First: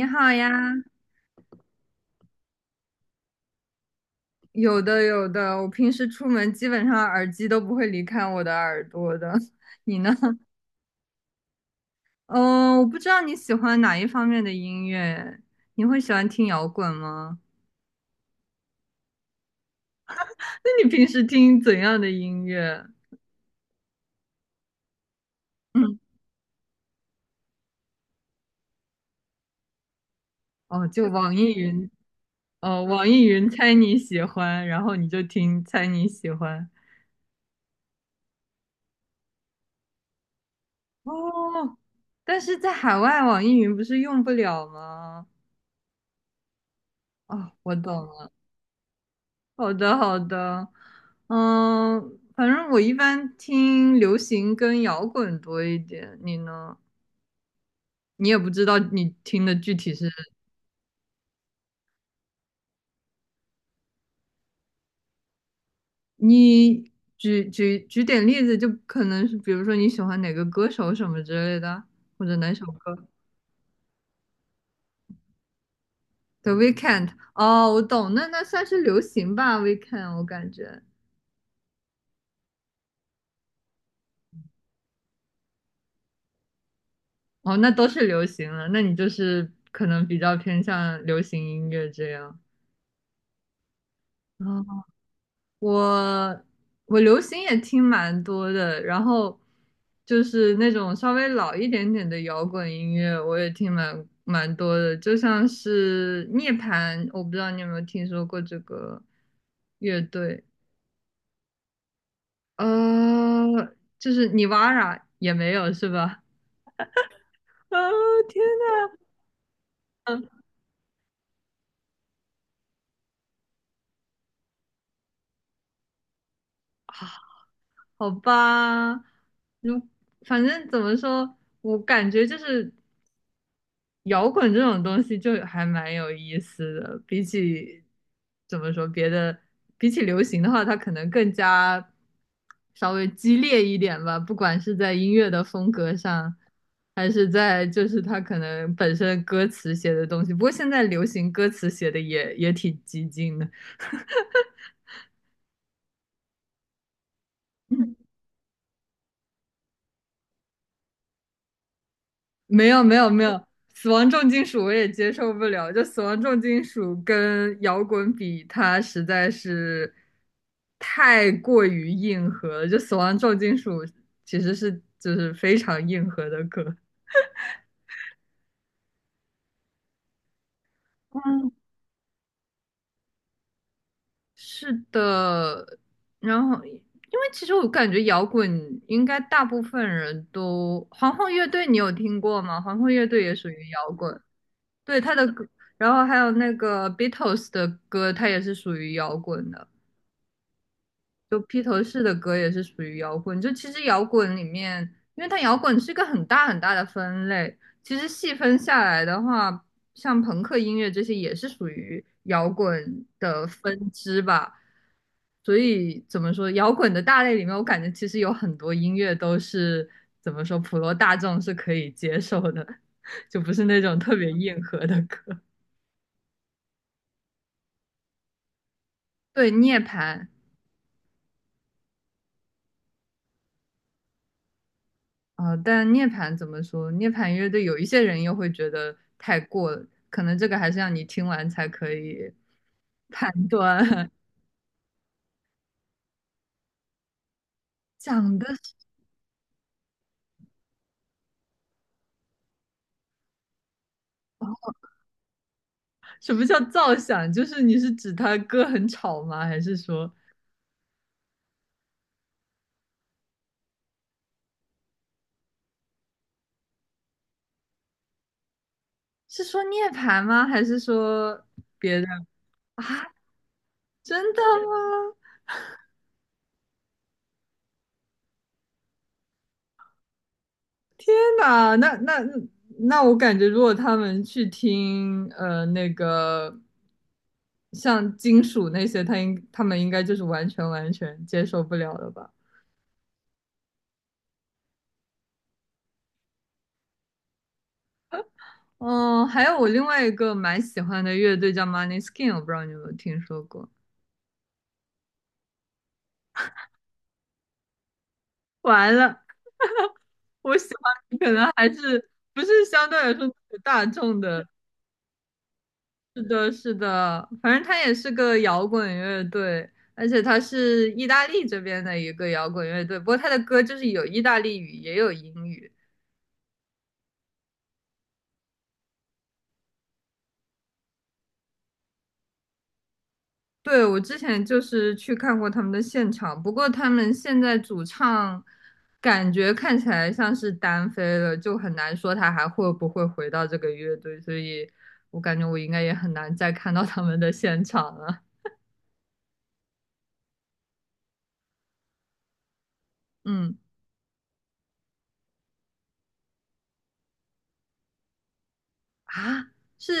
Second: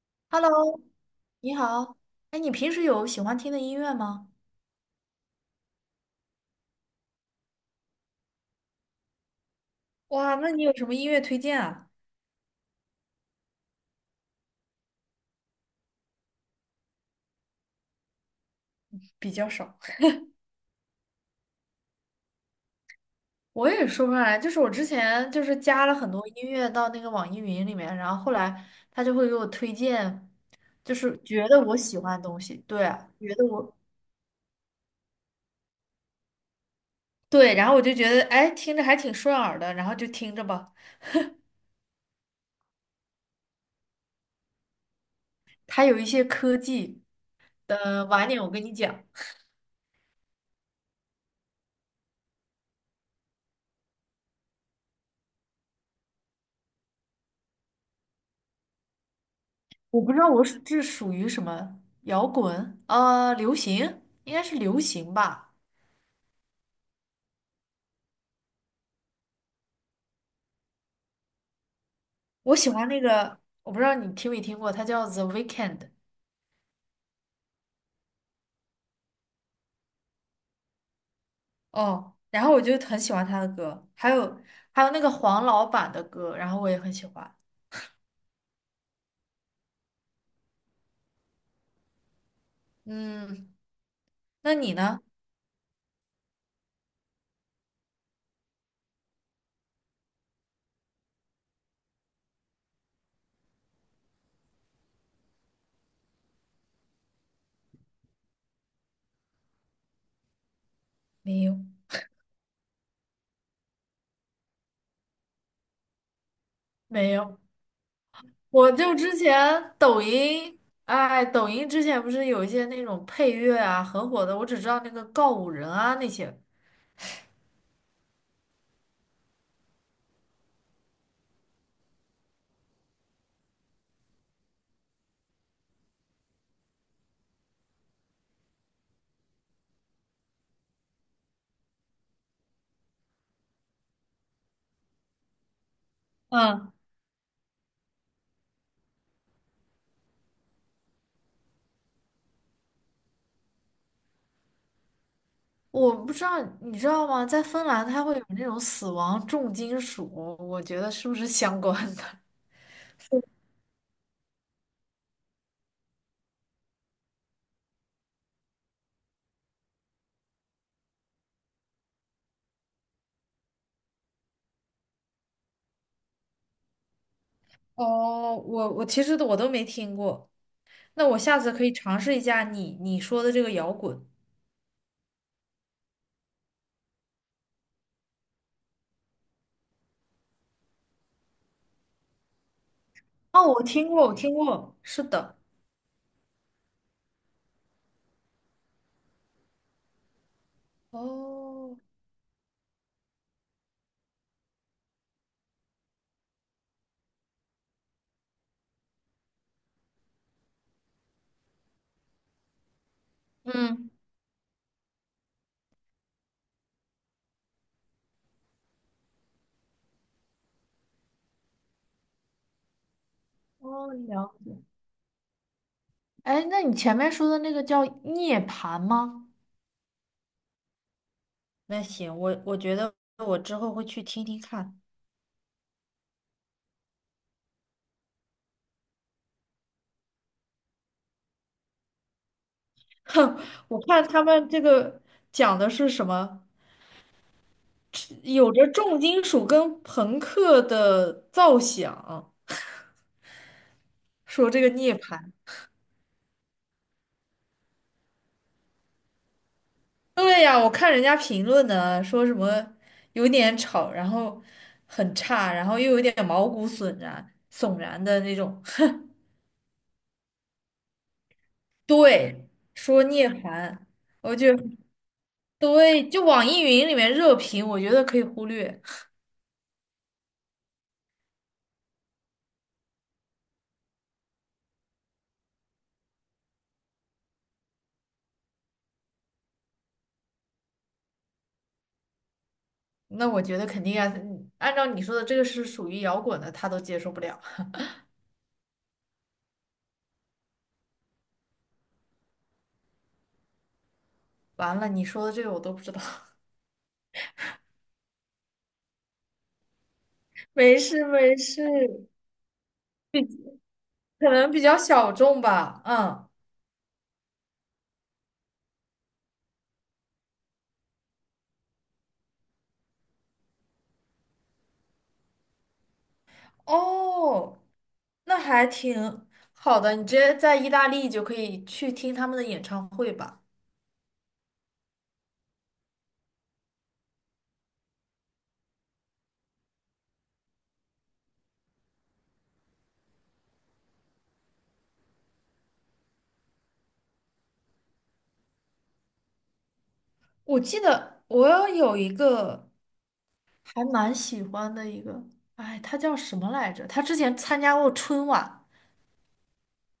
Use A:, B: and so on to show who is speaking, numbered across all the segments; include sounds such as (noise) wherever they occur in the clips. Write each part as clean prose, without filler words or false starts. A: 你好呀，
B: Hello，你好。哎，你平时有喜欢听的音乐吗？
A: 有的有的，我平时出门基本上耳机都不会离开我的耳朵的。(laughs) 你呢？
B: 哇，
A: (laughs)
B: 那你有什么音乐推荐啊？
A: 嗯，我不知道你喜欢哪一方面的音乐，你会喜欢听摇滚吗？
B: 比较少。(laughs)
A: (laughs) 那你平时听怎样的音乐？
B: 我也说不上来，就是我之前就是加了
A: 嗯，
B: 很多音乐到那个网易云里面，然后后来他就会给我推荐，
A: 哦，
B: 就
A: 就
B: 是
A: 网
B: 觉
A: 易
B: 得我
A: 云，
B: 喜欢的东西。
A: 哦，
B: 对啊，
A: 网易
B: 觉得
A: 云猜
B: 我
A: 你喜欢，然后你就听猜你喜欢。
B: 对，然后我就觉得，哎，听着还挺顺耳的，然后就听着吧。
A: 哦，但是在海外网易云不是用不了吗？
B: 它有一些科技，
A: 哦，我懂
B: 晚
A: 了。
B: 点我跟你讲。
A: 好的，好的，嗯，反正我一般听流行跟摇滚多一点，你呢？你也不知道你听的具体
B: 我
A: 是，
B: 不知道我是这属于什么摇滚，流行，应该是流行吧。
A: 你举点例子，就可能是比如说你喜欢哪个歌手什么之类的，或者哪
B: 我
A: 首
B: 喜欢那
A: 歌
B: 个，我不知道你听没听过，他叫 The Weeknd e。
A: ？The Weeknd，哦，我懂，那那算是流行吧，Weeknd，我感觉，
B: 哦，然后我就很喜欢他的歌，还有那个黄老板的歌，然后我也很喜欢。
A: 哦，那都是流行了，那你就是可能比较偏向流行音乐这样。
B: 嗯，那你
A: 哦
B: 呢？
A: 我我流行也听蛮多的，然后就是那种稍微老一点点的摇滚音乐，我也听蛮多的，就像是涅槃，我不知道你有没有听说过这个乐队，
B: 没有，
A: 呃，就是尼瓦拉也没有是吧？
B: 没有，
A: (laughs) 啊，天
B: 我就
A: 呐，
B: 之前抖
A: 嗯，
B: 音，哎，抖音之前不是有一些那种配乐啊，很火的，我只知道那个告五人啊那些，
A: 好吧，如反正怎么说，我感觉就是。摇滚这种东西就还蛮有意思的，比起怎么说别的，比起流行的话，它可能更加稍微激烈一点吧，不管是在音乐的风格上，
B: 嗯，
A: 还是在就是它可能本身歌词写的东西。不过现在流行歌词写的也挺激进的，
B: 我不知道你知道吗？在芬兰，它会有那种死亡重金属，我觉得是不是相关的？
A: 没有没有没有，死亡重金属我也接受不了，就死亡重金属跟摇滚比，它实在是太过于硬核了。就死亡重金属其实是就是非常硬核的歌。
B: 哦，我其实都没听过，那我下次
A: 嗯，
B: 可以尝试一下你说的这个摇滚。
A: (laughs) 是的，然后因为其实我感觉摇滚应该大部分人都，皇后乐队你有听过吗？皇后乐队也
B: 哦，
A: 属
B: 我
A: 于
B: 听
A: 摇
B: 过，我
A: 滚。
B: 听过，
A: 对
B: 是
A: 他的
B: 的，
A: 歌，然后还有那个 Beatles 的歌，它也是属于摇滚的。就披
B: 哦
A: 头士的歌也是属于摇滚。就其实摇滚里面，因为它摇滚是一个很大很大的分类，其实细分下来的话，像朋克音乐这些也是属于摇滚的分
B: 嗯，
A: 支吧。所以怎么说，摇滚的大类里面，我感觉其实有很多音乐都是怎么说，普罗大众是可以接受的，(laughs) 就不是那
B: 哦，
A: 种特别
B: 了。
A: 硬核的歌。
B: 哎，那你前面说的那个叫涅槃吗？
A: 对涅槃
B: 那行，我觉得我之后会去听听看。
A: 但涅槃怎么说？涅槃乐队有一些人又会觉得太过了，可能这个还是让你听完才可以
B: (laughs)
A: (laughs) 判
B: 哼，我看
A: 断。
B: 他
A: (laughs)
B: 们这个讲的是什么，
A: 讲的
B: 有着
A: 是
B: 重金属跟朋克的造响，说这
A: 哦
B: 个涅槃。
A: 什么叫造响？就是你是指他歌很吵吗？还是说
B: 对呀，我看人家评论呢，说什么有点吵，然后很差，然后又有点毛骨悚然、的那种。
A: 是说涅槃吗？还是说别的
B: 对，
A: (laughs) 啊？
B: 说聂槃，
A: 真
B: 我
A: 的
B: 觉得
A: 吗？
B: 对，就网易云里面热评，我觉得可以忽略。
A: 天哪，那我感觉，如果他们去听那个像金属那些，他们应该就是完全完全接受不了的吧？
B: 那我觉得肯定啊，嗯按照你说的，这个是属于摇滚的，他都接受不了。
A: 嗯，还有我另外一个蛮喜欢的乐队叫 m o n e y s k i n 我不知道你有没有听说过。
B: 完了，你说的这个我都不知道。
A: 完了，
B: (laughs)
A: 我喜
B: 没
A: 欢
B: 事
A: 的可
B: 没
A: 能
B: 事，
A: 还是不是相对来说大众
B: 可
A: 的
B: 能比较小众吧，
A: 是
B: 嗯。
A: 的，是的，反正他也是个摇滚乐队，而且他是意大利这边的一个摇滚乐队。不过他的歌就是有意大利语，也有英语。
B: 哦，那还挺好的，你直接在意大利就可以去听他们的演唱会吧。
A: 对，我之前就是去看过他们的现场，不过他们现在主唱感觉看起来像是单飞了，就很难说他还会不会回到这个乐队，所以我感觉我应该也很难再看到他们的现场了。
B: 我记得我有一个
A: 嗯，
B: 还蛮喜欢的一个，哎，他叫什么来着？他之前参加过春晚，
A: 啊，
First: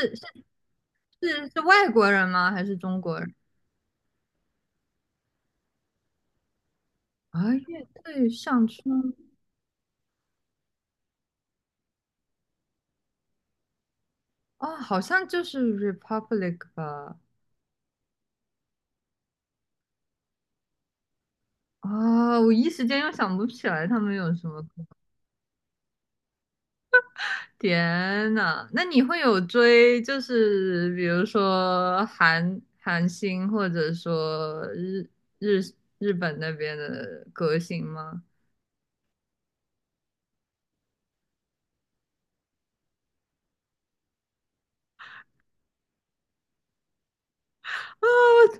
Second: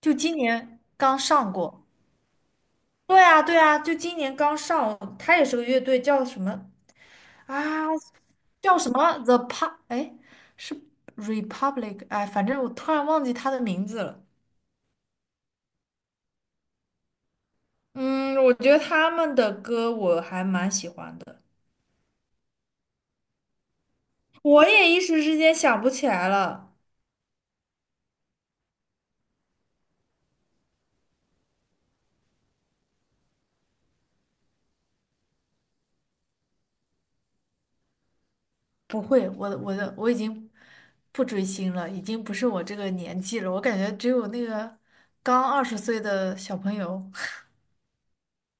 B: 就
A: 是
B: 今年刚
A: 是
B: 上
A: 是
B: 过。
A: 外国人吗？还是中
B: 对
A: 国人？
B: 啊，对啊，就今年刚上，他也是个乐队，叫什么
A: 啊，
B: 啊？
A: 乐队上
B: 叫什
A: 春
B: 么 The Pa？哎，是 Republic？哎，反正我突然忘记他的名字了。
A: 啊，好像就是 Republic 吧？
B: 嗯，我觉得他们的歌我还蛮喜欢的，
A: 啊，我一时间又想不起来他们有什么
B: 我
A: 歌。
B: 也一时之间想不起来了。
A: 天呐，那你会有追，就是比如说韩星，或者说日日本那边的歌星吗？
B: 不会，我的我已经不追星了，已经不是我这个年纪了。我感觉只有那个刚20岁的小朋友。(laughs)
A: 啊，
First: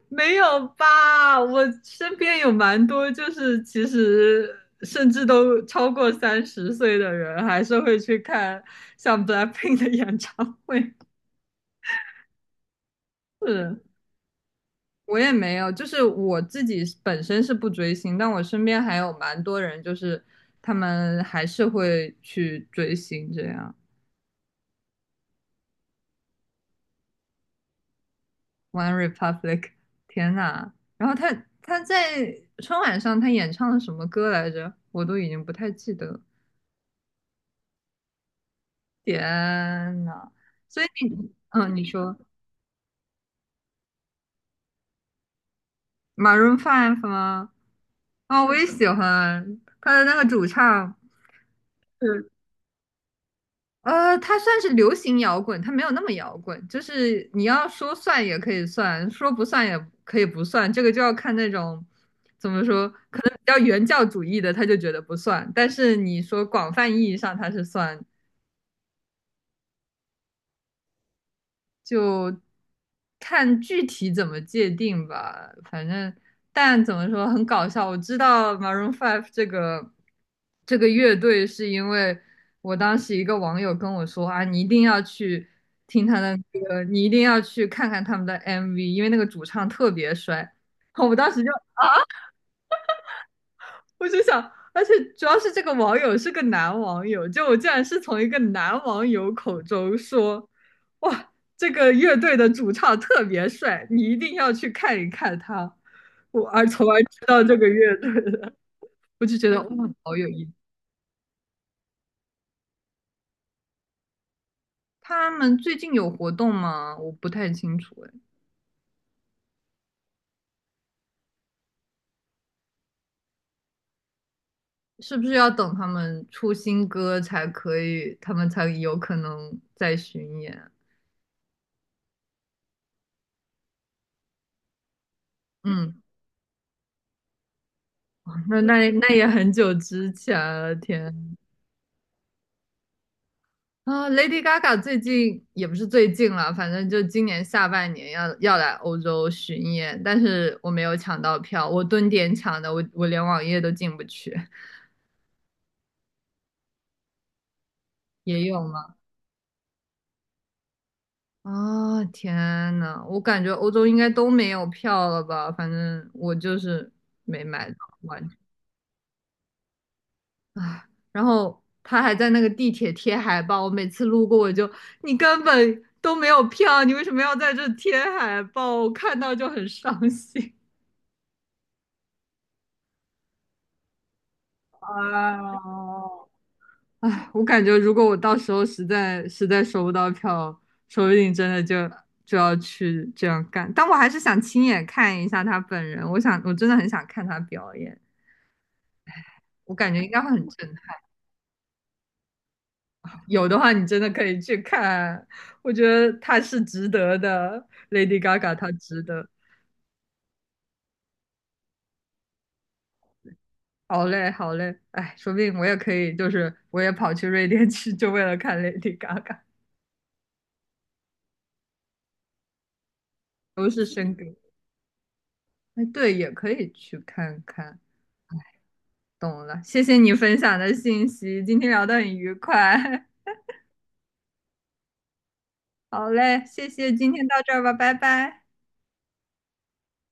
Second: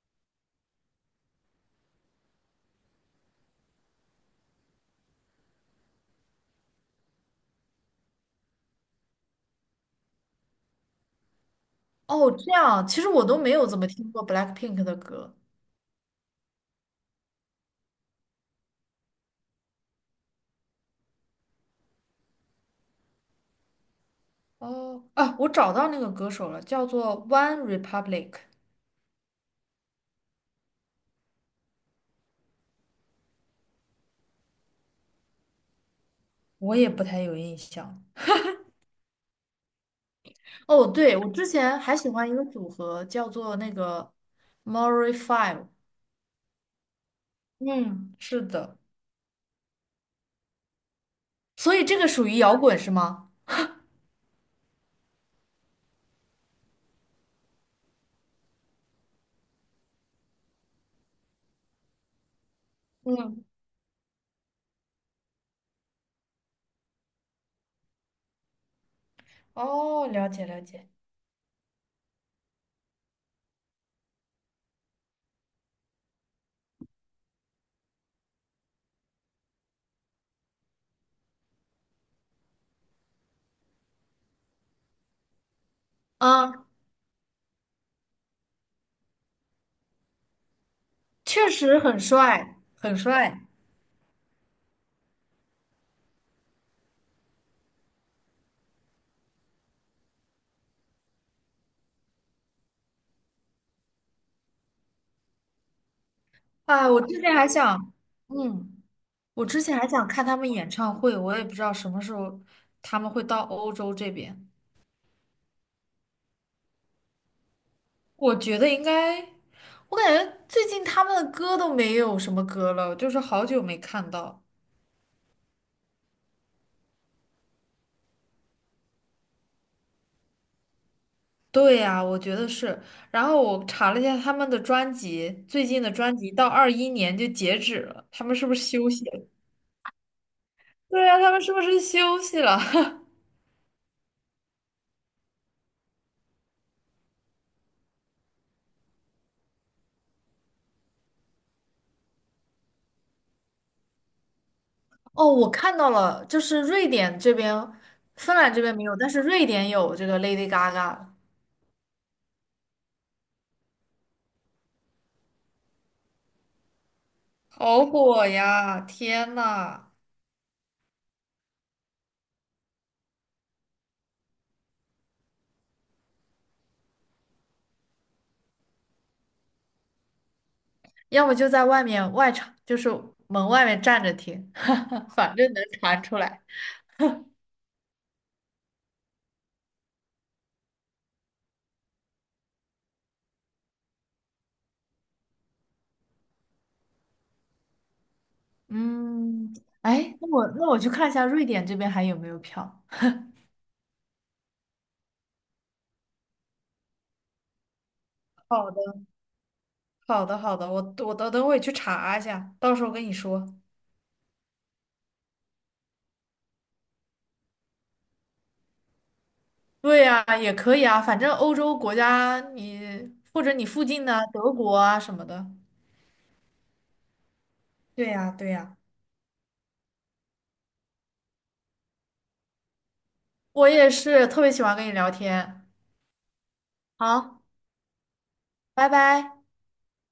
A: 没有吧？我身边有蛮多，就是其实甚至都超过30岁的人，还是会去看像 BLACKPINK 的演唱会。
B: 哦，这样，其实我都
A: (laughs)
B: 没有怎
A: 是，
B: 么听过 BLACKPINK 的
A: 我也
B: 歌。
A: 没有，就是我自己本身是不追星，但我身边还有蛮多人，就是他们还是会去追星这样。
B: 哦，啊，我找到那个歌手了，叫做 One Republic,
A: One Republic，天呐！然后他在春晚上他演唱了什么歌来着？我都已经不太记得了。
B: 我也不太有印象。
A: 天呐，所以
B: 哦，对，我
A: 你，
B: 之
A: 嗯，
B: 前
A: 你
B: 还喜
A: 说
B: 欢一个组合，叫做那个 m o r i Five。
A: Maroon Five 吗？
B: 嗯，是
A: 啊，我也
B: 的，
A: 喜欢他的那个主唱，
B: 所以这个属
A: 嗯，
B: 于摇滚是吗？
A: 呃，他算是流行摇滚，他没有那么摇滚，就是你要说算也可以算，说不算也可以不算，这个就要看那种怎么说，可能比
B: 嗯，
A: 较原教旨主义的，他就觉得不算，但是你说广泛意义上他是算
B: 哦，了解了解。
A: 就看具体怎么界定吧。反正，但怎么说很搞笑。我知道 Maroon Five 这个乐队，是因为我当时一个网友跟我说啊，你一定要去听他的
B: 啊，
A: 歌，你一定要去看看他们的 MV，因为那个主唱特别帅。(laughs) 我当时
B: 确
A: 就
B: 实很帅，很帅。
A: 我就想，而且主要是这个网友是个男网友，就我竟然是从一个男网友口中说，哇，这个乐队的主唱特别帅，你一定要去看一看他，我而从
B: 啊，
A: 而知道这个乐队的，
B: 嗯，
A: (laughs) 我就
B: 我
A: 觉
B: 之
A: 得
B: 前还
A: 哇，
B: 想
A: 好
B: 看
A: 有
B: 他
A: 意
B: 们
A: 思。
B: 演唱会，我也不知道什么时候他们会到欧洲这边。
A: 他们最近有活动吗？我不太清楚，哎，
B: 我觉得应该，我感觉最近他们的歌都没有什么歌了，就是好久没看到。
A: 是不是要等他们出新歌才可以，他们才有可能再巡演？
B: 对呀，我觉得是。然后我查了一下他们的专辑，最近的
A: 嗯，
B: 专辑到21年就截止了，他们是不
A: 那
B: 是休
A: 那
B: 息
A: 那也
B: 了？
A: 很久之前了，
B: 对呀，他
A: 天。
B: 们是不是休息了？
A: 啊，Lady Gaga 最近也不是最近了，反正就今年下半年要来欧洲巡演，但是我没有抢到票，我蹲点抢的，我连网页都进不去。
B: (laughs) 哦，我看到了，就是瑞典这边，芬
A: 也
B: 兰
A: 有
B: 这边没
A: 吗？
B: 有，但是瑞典有这个 Lady Gaga,
A: 啊，天呐，我感觉欧洲应该都没有票了吧？反正我就是没买到，
B: 好火
A: 完
B: 呀！天呐，
A: 全啊。然后他还在那个地铁贴海报，我每次路过我就，你根本都没有票，你为什么要在这贴海报？我看到就很伤心。
B: 要么就在外面外场，就是门外面站着听，(laughs) 反正能传出
A: 哦，
B: 来。
A: 哎，我感觉如果我到时候实在实在收不到票，说不定真的就要去这样干。但我还是想亲眼看一下他本人，我想我真的很想看他表演，
B: 嗯，
A: 我感觉应
B: 哎，
A: 该
B: 那
A: 会很
B: 我
A: 震
B: 那我去
A: 撼。
B: 看一下瑞典这边还有没有票。
A: 有的话，你真的可以去看，我觉得他是值得的，Lady Gaga 他
B: 好的。
A: 值得。
B: 好的，好的，我等等会去查一下，到时候跟你说。
A: 好嘞，好嘞，哎，说不定我也可以，就是我也跑去瑞典去，就为了看 Lady Gaga，
B: 对呀，也可以啊，反正欧洲国家你或者你
A: 都是
B: 附近
A: 生
B: 的
A: 格。
B: 德国啊什么的，
A: 哎，对，也可以去看看。
B: 对呀，对呀，
A: 懂了，谢谢你分享的信息，今天聊得很愉快。(laughs)
B: 我也是特别喜欢跟你聊天。
A: 好嘞，谢谢，今天到
B: 好，
A: 这儿吧，拜拜。
B: 拜拜。